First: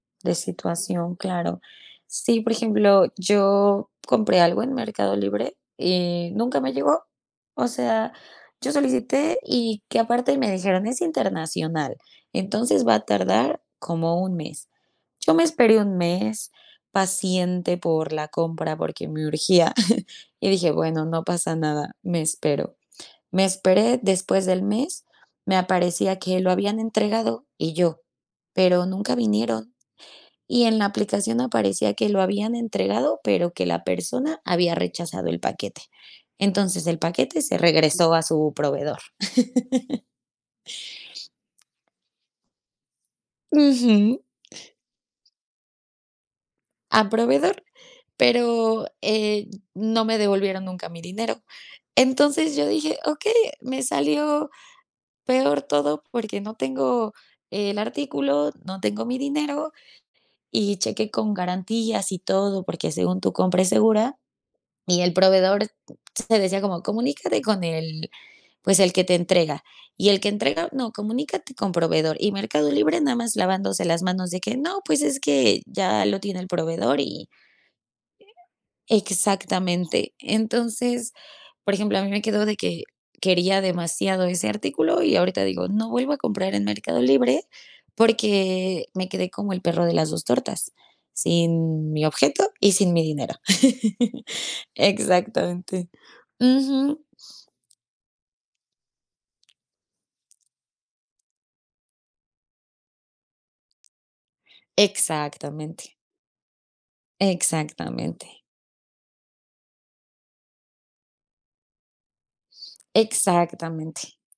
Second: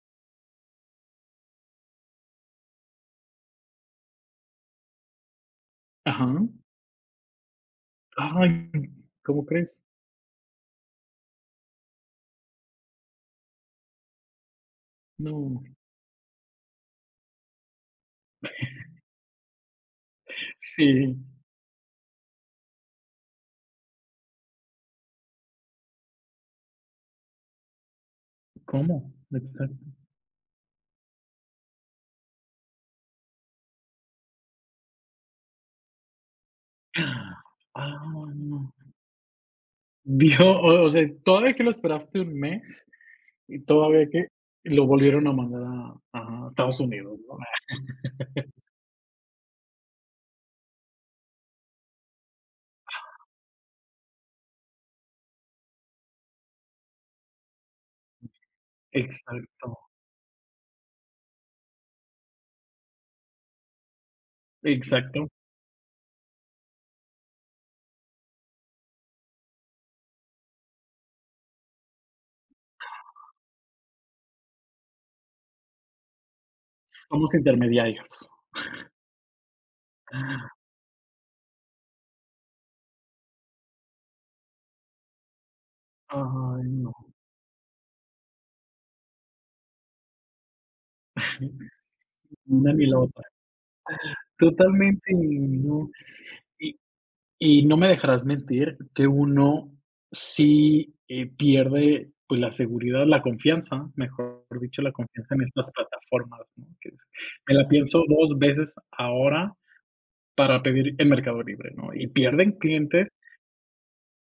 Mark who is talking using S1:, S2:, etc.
S1: De situación, claro. Sí, por ejemplo, yo compré algo en Mercado Libre
S2: Ajá.
S1: y nunca me llegó, o sea,
S2: Ay,
S1: yo solicité
S2: ¿cómo crees?
S1: y que, aparte me dijeron, es internacional, entonces va a tardar como un mes. Yo me
S2: No.
S1: esperé un mes, paciente por la compra porque me urgía, y dije: "Bueno,
S2: Sí.
S1: no pasa nada, me espero". Me esperé después del mes, me aparecía que lo habían entregado y yo: "Pero
S2: ¿Cómo?
S1: nunca vinieron".
S2: [unintelligible]
S1: Y en la aplicación aparecía que lo habían entregado, pero que la persona había rechazado el paquete. Entonces, el paquete se
S2: Ah,
S1: regresó a su
S2: no.
S1: proveedor.
S2: Dios, o o sea, y todavía que lo esperaste un mes, y todavía
S1: Ujú.
S2: que y lo volvieron a mandar a a Estados
S1: Al
S2: Unidos, ¿no?
S1: proveedor, pero, eh, no me devolvieron nunca mi dinero. Entonces, yo dije: "Okey, me salió peor todo porque no tengo el artículo, no tengo mi dinero",
S2: Exacto.
S1: y chequé con garantías y todo, porque según tu compra es segura, y el
S2: Exacto.
S1: proveedor te decía como: "Comunícate con el, pues, el que te entrega". Y el que entrega: "No, comunícate con proveedor". Y Mercado Libre nada más lavándose las manos, de que: "No, pues es que ya lo tiene el proveedor, y"
S2: Somos intermediarios.
S1: Exactamente. Entonces, por ejemplo, a mí me quedó de que, quería demasiado ese artículo y ahorita digo: "No vuelvo a comprar
S2: Ay,
S1: en Mercado
S2: no.
S1: Libre, porque me quedé como el perro de las dos tortas, sin mi
S2: Sí,
S1: objeto
S2: ni una
S1: y
S2: ni
S1: sin
S2: la
S1: mi
S2: otra.
S1: dinero".
S2: Totalmente,
S1: Exactamente.
S2: no. Y
S1: Ujú.
S2: y no me dejarás mentir que uno sí, eh, pierde, pues, la seguridad, la confianza, mejor dicho, la confianza en estas
S1: Exactamente.
S2: plataformas, ¿no? Que es, me la pienso 2
S1: Exactamente.
S2: veces ahora para pedir en Mercado Libre, ¿no? Y pierden clientes
S1: Exactamente.